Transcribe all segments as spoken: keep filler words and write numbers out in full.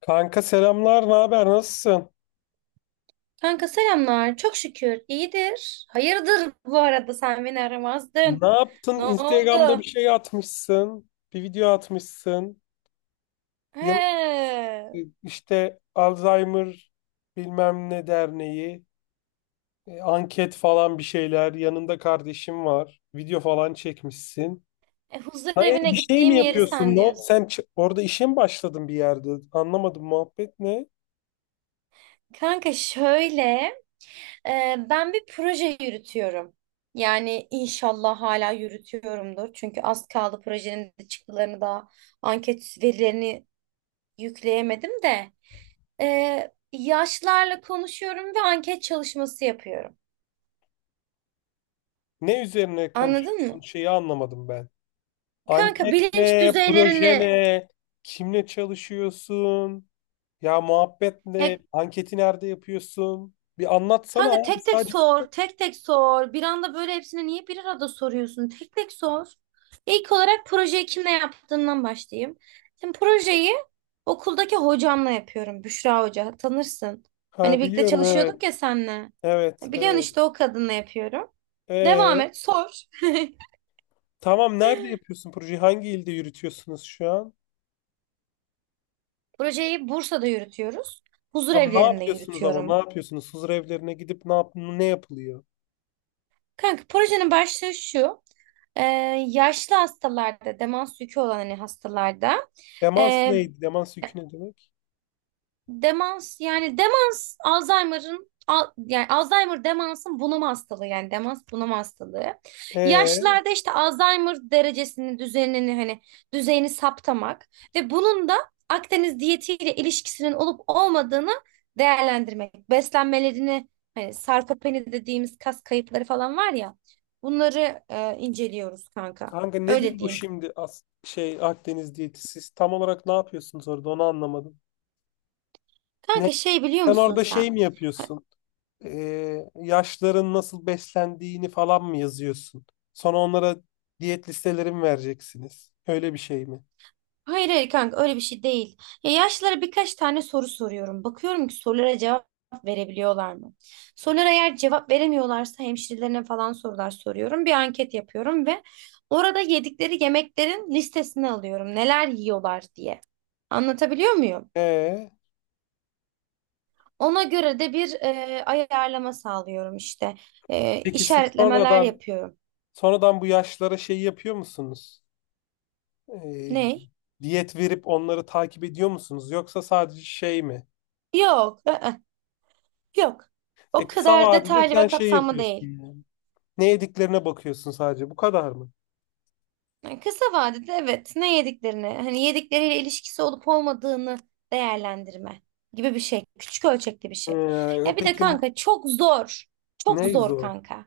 Kanka selamlar, ne haber, nasılsın? Kanka selamlar. Çok şükür. İyidir. Hayırdır, bu arada sen beni Ne aramazdın. yaptın? Ne Instagram'da bir oldu? şey atmışsın, bir video atmışsın. Yok, He. e, işte Alzheimer bilmem ne derneği, e, anket falan bir şeyler. Yanında kardeşim var, video falan çekmişsin. E, huzur Hayır, evine bir şey mi gittiğim yeri yapıyorsun? sen Ne oldu? diyorsun. Sen ç- orada işe mi başladın bir yerde? Anlamadım, muhabbet ne? Kanka şöyle, e, ben bir proje yürütüyorum. Yani inşallah hala yürütüyorumdur. Çünkü az kaldı, projenin de çıktılarını da anket verilerini yükleyemedim de. E, yaşlarla konuşuyorum ve anket çalışması yapıyorum. Ne üzerine Anladın konuşuyorsun? mı? Şeyi anlamadım ben. Kanka Anket bilinç ne? Proje düzeylerini. ne? Kimle çalışıyorsun? Ya muhabbet Ya ne? Anketi nerede yapıyorsun? Bir anlatsana kanka, abi, tek tek sadece. sor, tek tek sor. Bir anda böyle hepsini niye bir arada soruyorsun? Tek tek sor. İlk olarak projeyi kimle yaptığından başlayayım. Şimdi projeyi okuldaki hocamla yapıyorum. Büşra Hoca, tanırsın. Hani Ha, birlikte biliyorum, çalışıyorduk evet. ya senle. Evet, Biliyorsun, evet. işte o kadınla yapıyorum. Devam Ee, et, sor. tamam, nerede yapıyorsun projeyi? Hangi ilde yürütüyorsunuz şu an? Projeyi Bursa'da yürütüyoruz. Huzur Tam ne evlerinde yapıyorsunuz, ama ne yürütüyorum. yapıyorsunuz? Huzur evlerine gidip ne yap ne yapılıyor? Kanka projenin başlığı şu. Ee, yaşlı hastalarda, demans yükü olan hani hastalarda Demans ee, neydi? Demans yükü ne demek? demans, yani demans Alzheimer'ın al- yani Alzheimer demansın bunama hastalığı, yani demans bunama hastalığı. Ee, Yaşlılarda işte Alzheimer derecesini, düzenini hani düzeyini saptamak ve bunun da Akdeniz diyetiyle ilişkisinin olup olmadığını değerlendirmek. Beslenmelerini, hani sarkopeni dediğimiz kas kayıpları falan var ya, bunları e, inceliyoruz kanka. kanka nedir Öyle bu diyeyim. şimdi as şey Akdeniz diyeti? Siz tam olarak ne yapıyorsunuz orada? Onu anlamadım. Ne? Kanka şey biliyor Sen musun orada şey sen? mi Ha- yapıyorsun? Ee, yaşların nasıl beslendiğini falan mı yazıyorsun? Sonra onlara diyet listeleri mi vereceksiniz? Öyle bir şey mi? Hayır hayır kanka, öyle bir şey değil. Ya yaşlılara birkaç tane soru soruyorum. Bakıyorum ki sorulara cevap verebiliyorlar mı? Sorulara eğer cevap veremiyorlarsa hemşirelerine falan sorular soruyorum. Bir anket yapıyorum ve orada yedikleri yemeklerin listesini alıyorum. Neler yiyorlar diye. Anlatabiliyor muyum? Ee, Ona göre de bir e, ayarlama sağlıyorum işte. E, peki siz işaretlemeler sonradan yapıyorum. sonradan bu yaşlara şey yapıyor musunuz? Ee, Ne? diyet verip onları takip ediyor musunuz? Yoksa sadece şey mi? Yok. I-ı, yok. O E, kısa kadar vadede detaylı sen ve şey kapsamlı yapıyorsun değil. yani. Ne yediklerine bakıyorsun sadece. Bu kadar mı? Yani kısa vadede evet, ne yediklerini hani yedikleriyle ilişkisi olup olmadığını değerlendirme gibi bir şey. Küçük ölçekli bir şey. Ee, Ya bir de peki, kanka, çok zor. Çok ne zor zor? kanka.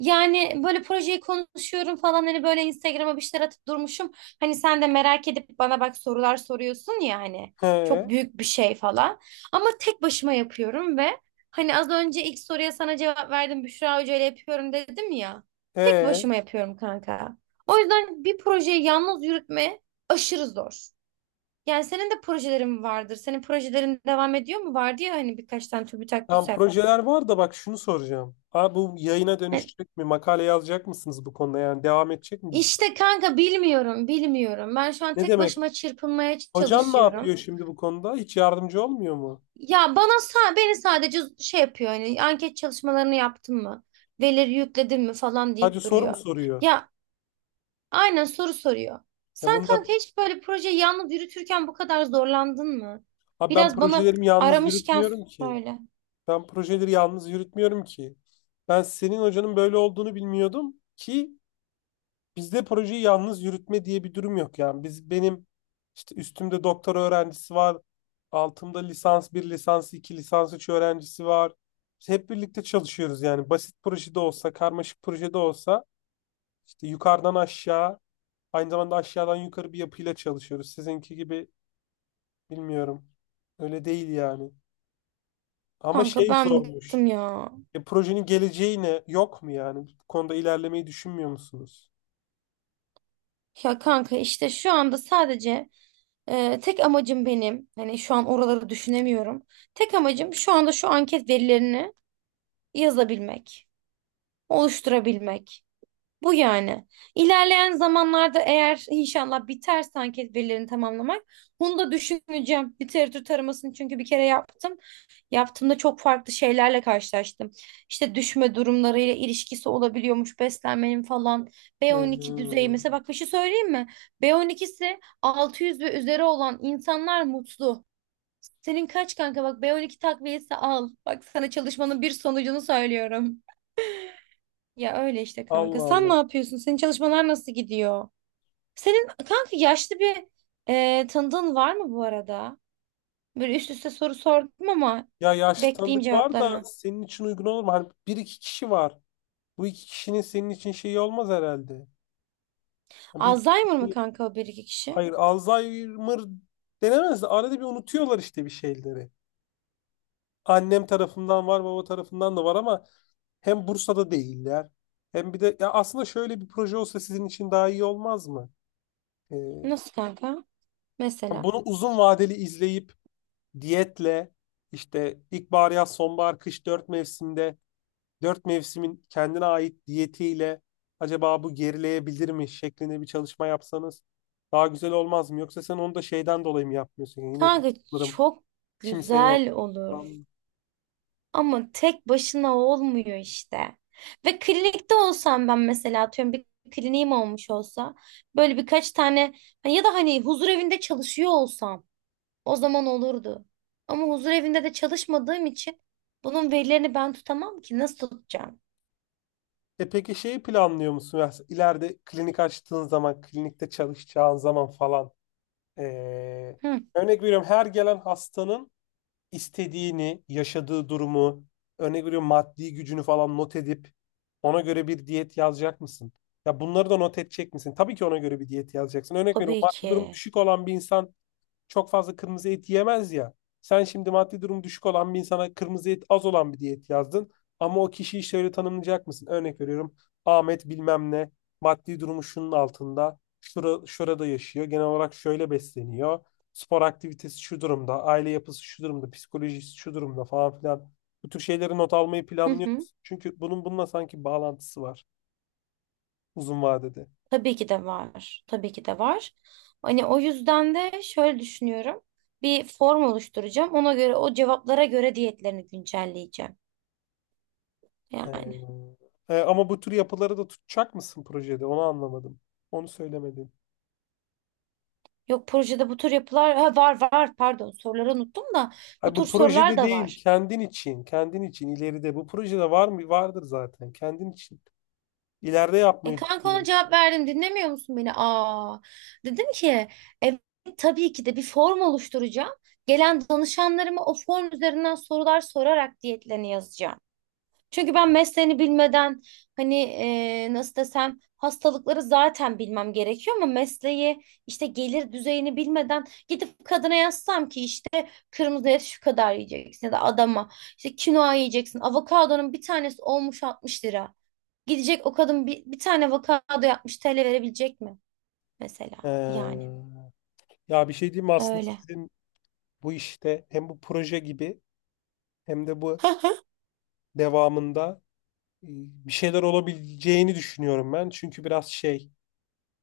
Yani böyle projeyi konuşuyorum falan, hani böyle Instagram'a bir şeyler atıp durmuşum. Hani sen de merak edip bana bak sorular soruyorsun ya, hani He, çok büyük bir şey falan. Ama tek başıma yapıyorum ve hani az önce ilk soruya sana cevap verdim, Büşra Hoca ile yapıyorum dedim ya. Tek e, başıma yapıyorum kanka. O yüzden bir projeyi yalnız yürütme aşırı zor. Yani senin de projelerin vardır. Senin projelerin devam ediyor mu? Vardı ya hani, birkaç tane TÜBİTAK, tam TÜSEP. projeler var da bak şunu soracağım. Abi, bu yayına dönüşecek mi? Makale yazacak mısınız bu konuda? Yani devam edecek mi bu proje? İşte kanka bilmiyorum, bilmiyorum. Ben şu an Ne tek demek? başıma çırpınmaya Hocan ne çalışıyorum. yapıyor şimdi bu konuda? Hiç yardımcı olmuyor mu? Ya bana sa- beni sadece şey yapıyor, hani anket çalışmalarını yaptın mı, verileri yükledin mi falan Sadece deyip soru mu duruyor. soruyor? Ya aynen, soru soruyor. Ya Sen bunda kanka hiç böyle projeyi yalnız yürütürken bu kadar zorlandın mı? abi, ben Biraz bana, projelerimi yalnız aramışken yürütmüyorum ki. söyle. Ben projeleri yalnız yürütmüyorum ki. Ben senin hocanın böyle olduğunu bilmiyordum ki. Bizde projeyi yalnız yürütme diye bir durum yok yani. Biz benim işte üstümde doktora öğrencisi var. Altımda lisans bir, lisans iki, lisans üç öğrencisi var. Biz hep birlikte çalışıyoruz yani. Basit projede olsa, karmaşık projede olsa, işte yukarıdan aşağı, aynı zamanda aşağıdan yukarı bir yapıyla çalışıyoruz. Sizinki gibi bilmiyorum. Öyle değil yani. Ama Kanka şey, ben zormuş. bıktım ya. E, projenin geleceği ne? Yok mu yani? Bu konuda ilerlemeyi düşünmüyor musunuz? Ya kanka işte şu anda sadece Ee, tek amacım benim, hani şu an oraları düşünemiyorum. Tek amacım şu anda şu anket verilerini yazabilmek, oluşturabilmek. Bu yani. İlerleyen zamanlarda eğer inşallah biterse anket verilerini tamamlamak, bunu da düşüneceğim. Literatür taramasını çünkü bir kere yaptım. Yaptığımda çok farklı şeylerle karşılaştım. İşte düşme durumlarıyla ilişkisi olabiliyormuş beslenmenin falan. Hı B on iki düzeyi hı. mesela, bak bir şey söyleyeyim mi? B on ikisi altı yüz ve üzeri olan insanlar mutlu. Senin kaç kanka, bak B on iki takviyesi al. Bak, sana çalışmanın bir sonucunu söylüyorum. Ya öyle işte kanka. Allah Sen Allah. ne yapıyorsun? Senin çalışmalar nasıl gidiyor? Senin kanka yaşlı bir e, tanıdığın var mı bu arada? Böyle üst üste soru sordum ama Ya yaşlı bekleyeyim tanıdık var da cevaplarını. senin için uygun olur mu? Hani bir iki kişi var. Bu iki kişinin senin için şeyi olmaz herhalde. Yani bir Alzheimer mı kişi, kanka o bir iki kişi? hayır, Alzheimer denemez de arada bir unutuyorlar işte bir şeyleri. Annem tarafından var, baba tarafından da var ama hem Bursa'da değiller. Hem bir de ya, aslında şöyle bir proje olsa sizin için daha iyi olmaz mı? Ee, Nasıl kanka? Mesela. bunu uzun vadeli izleyip diyetle, işte ilkbahar, yaz, sonbahar, kış, dört mevsimde, dört mevsimin kendine ait diyetiyle acaba bu gerileyebilir mi şeklinde bir çalışma yapsanız daha güzel olmaz mı? Yoksa sen onu da şeyden dolayı mı yapmıyorsun? Yani yine tek Kanka kalırım, çok kimse yok güzel falan olur. mı? Ama tek başına olmuyor işte. Ve klinikte olsam ben, mesela atıyorum bir kliniğim olmuş olsa, böyle birkaç tane hani, ya da hani huzur evinde çalışıyor olsam, o zaman olurdu. Ama huzur evinde de çalışmadığım için bunun verilerini ben tutamam ki, nasıl tutacağım? E, peki şeyi planlıyor musun? Ya ileride klinik açtığın zaman, klinikte çalışacağın zaman falan. Ee, Hı, örnek veriyorum, her gelen hastanın istediğini, yaşadığı durumu, örnek veriyorum maddi gücünü falan not edip ona göre bir diyet yazacak mısın? Ya bunları da not edecek misin? Tabii ki ona göre bir diyet yazacaksın. Örnek veriyorum, tabii maddi durumu ki. düşük olan bir insan çok fazla kırmızı et yemez ya. Sen şimdi maddi durum düşük olan bir insana kırmızı et az olan bir diyet yazdın. Ama o kişiyi şöyle tanımlayacak mısın? Örnek veriyorum: Ahmet bilmem ne, maddi durumu şunun altında. Şura, şurada yaşıyor. Genel olarak şöyle besleniyor. Spor aktivitesi şu durumda. Aile yapısı şu durumda. Psikolojisi şu durumda, falan filan. Bu tür şeyleri not almayı Hı hı. planlıyoruz. Çünkü bunun bununla sanki bağlantısı var uzun vadede. Tabii ki de var. Tabii ki de var. Hani o yüzden de şöyle düşünüyorum. Bir form oluşturacağım. Ona göre, o cevaplara göre diyetlerini güncelleyeceğim. He. Yani. Ee, e, ama bu tür yapıları da tutacak mısın projede? Onu anlamadım. Onu söylemedin. Yok projede bu tür yapılar, ha, var var, pardon soruları unuttum da bu Hayır, bu tür sorular projede da değil, var. kendin için, kendin için ileride. Bu projede var mı? Vardır zaten. Kendin için. İleride E yapmayı kanka, ona düşünüyorum. cevap verdim, dinlemiyor musun beni? Aa, dedim ki evet, tabii ki de bir form oluşturacağım. Gelen danışanlarıma o form üzerinden sorular sorarak diyetlerini yazacağım. Çünkü ben mesleğini bilmeden, hani e, nasıl desem, hastalıkları zaten bilmem gerekiyor ama mesleği, işte gelir düzeyini bilmeden gidip kadına yazsam ki işte kırmızı et şu kadar yiyeceksin, ya da adama işte kinoa yiyeceksin, avokadonun bir tanesi olmuş altmış lira. Gidecek o kadın bir, bir tane avokado yapmış T L verebilecek mi mesela, yani Ee, ya bir şey diyeyim mi? Aslında öyle. sizin bu işte hem bu proje gibi, hem de bu devamında, e, bir şeyler olabileceğini düşünüyorum ben. Çünkü biraz şey,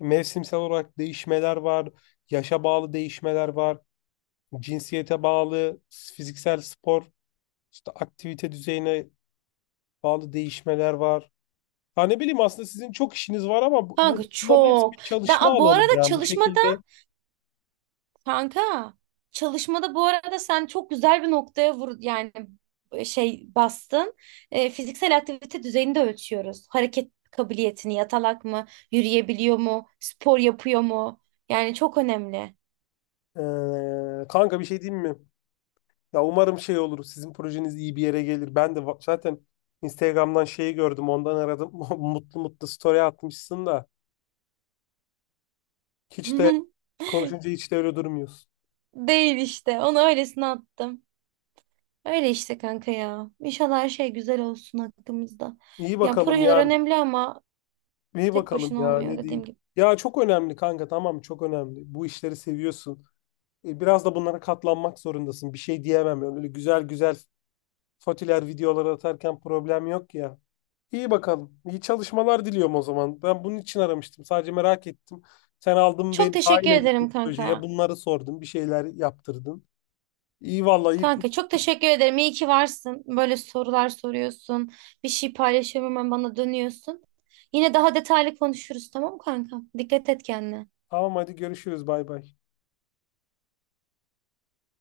mevsimsel olarak değişmeler var, yaşa bağlı değişmeler var, cinsiyete bağlı, fiziksel spor, işte aktivite düzeyine bağlı değişmeler var. Ha, ne bileyim, aslında sizin çok işiniz var ama bu, bu- Kanka bunların hepsi bir çok. Ben çalışma a, Bu alanı arada yani, bu çalışma, şekilde. kanka çalışmada bu arada sen çok güzel bir noktaya vur, yani e, şey bastın. E, fiziksel aktivite düzeyini de ölçüyoruz. Hareket kabiliyetini, yatalak mı, yürüyebiliyor mu, spor yapıyor mu? Yani çok önemli. Ee, kanka, bir şey diyeyim mi? Ya umarım şey olur, sizin projeniz iyi bir yere gelir. Ben de va- zaten Instagram'dan şeyi gördüm. Ondan aradım. Mutlu mutlu story atmışsın da. Hiç de Konuşunca hiç de öyle durmuyorsun. Değil işte. Onu öylesine attım. Öyle işte kanka ya. İnşallah her şey güzel olsun hakkımızda. İyi Ya bakalım projeler ya. önemli ama İyi tek bakalım başına ya, olmuyor ne dediğim diyeyim. gibi. Ya çok önemli kanka, tamam, çok önemli. Bu işleri seviyorsun. E, Biraz da bunlara katlanmak zorundasın. Bir şey diyemem yani. Öyle güzel güzel fotiler, videolar atarken problem yok ya. İyi bakalım. İyi çalışmalar diliyorum o zaman. Ben bunun için aramıştım, sadece merak ettim. Sen aldın Çok beni dahil teşekkür ettin ederim projeye. kanka. Bunları sordun. Bir şeyler yaptırdın. İyi vallahi, iyi. Kanka çok teşekkür ederim. İyi ki varsın. Böyle sorular soruyorsun. Bir şey paylaşıyorum hemen bana dönüyorsun. Yine daha detaylı konuşuruz, tamam mı kanka? Dikkat et kendine. Tamam, hadi görüşürüz. Bay bay.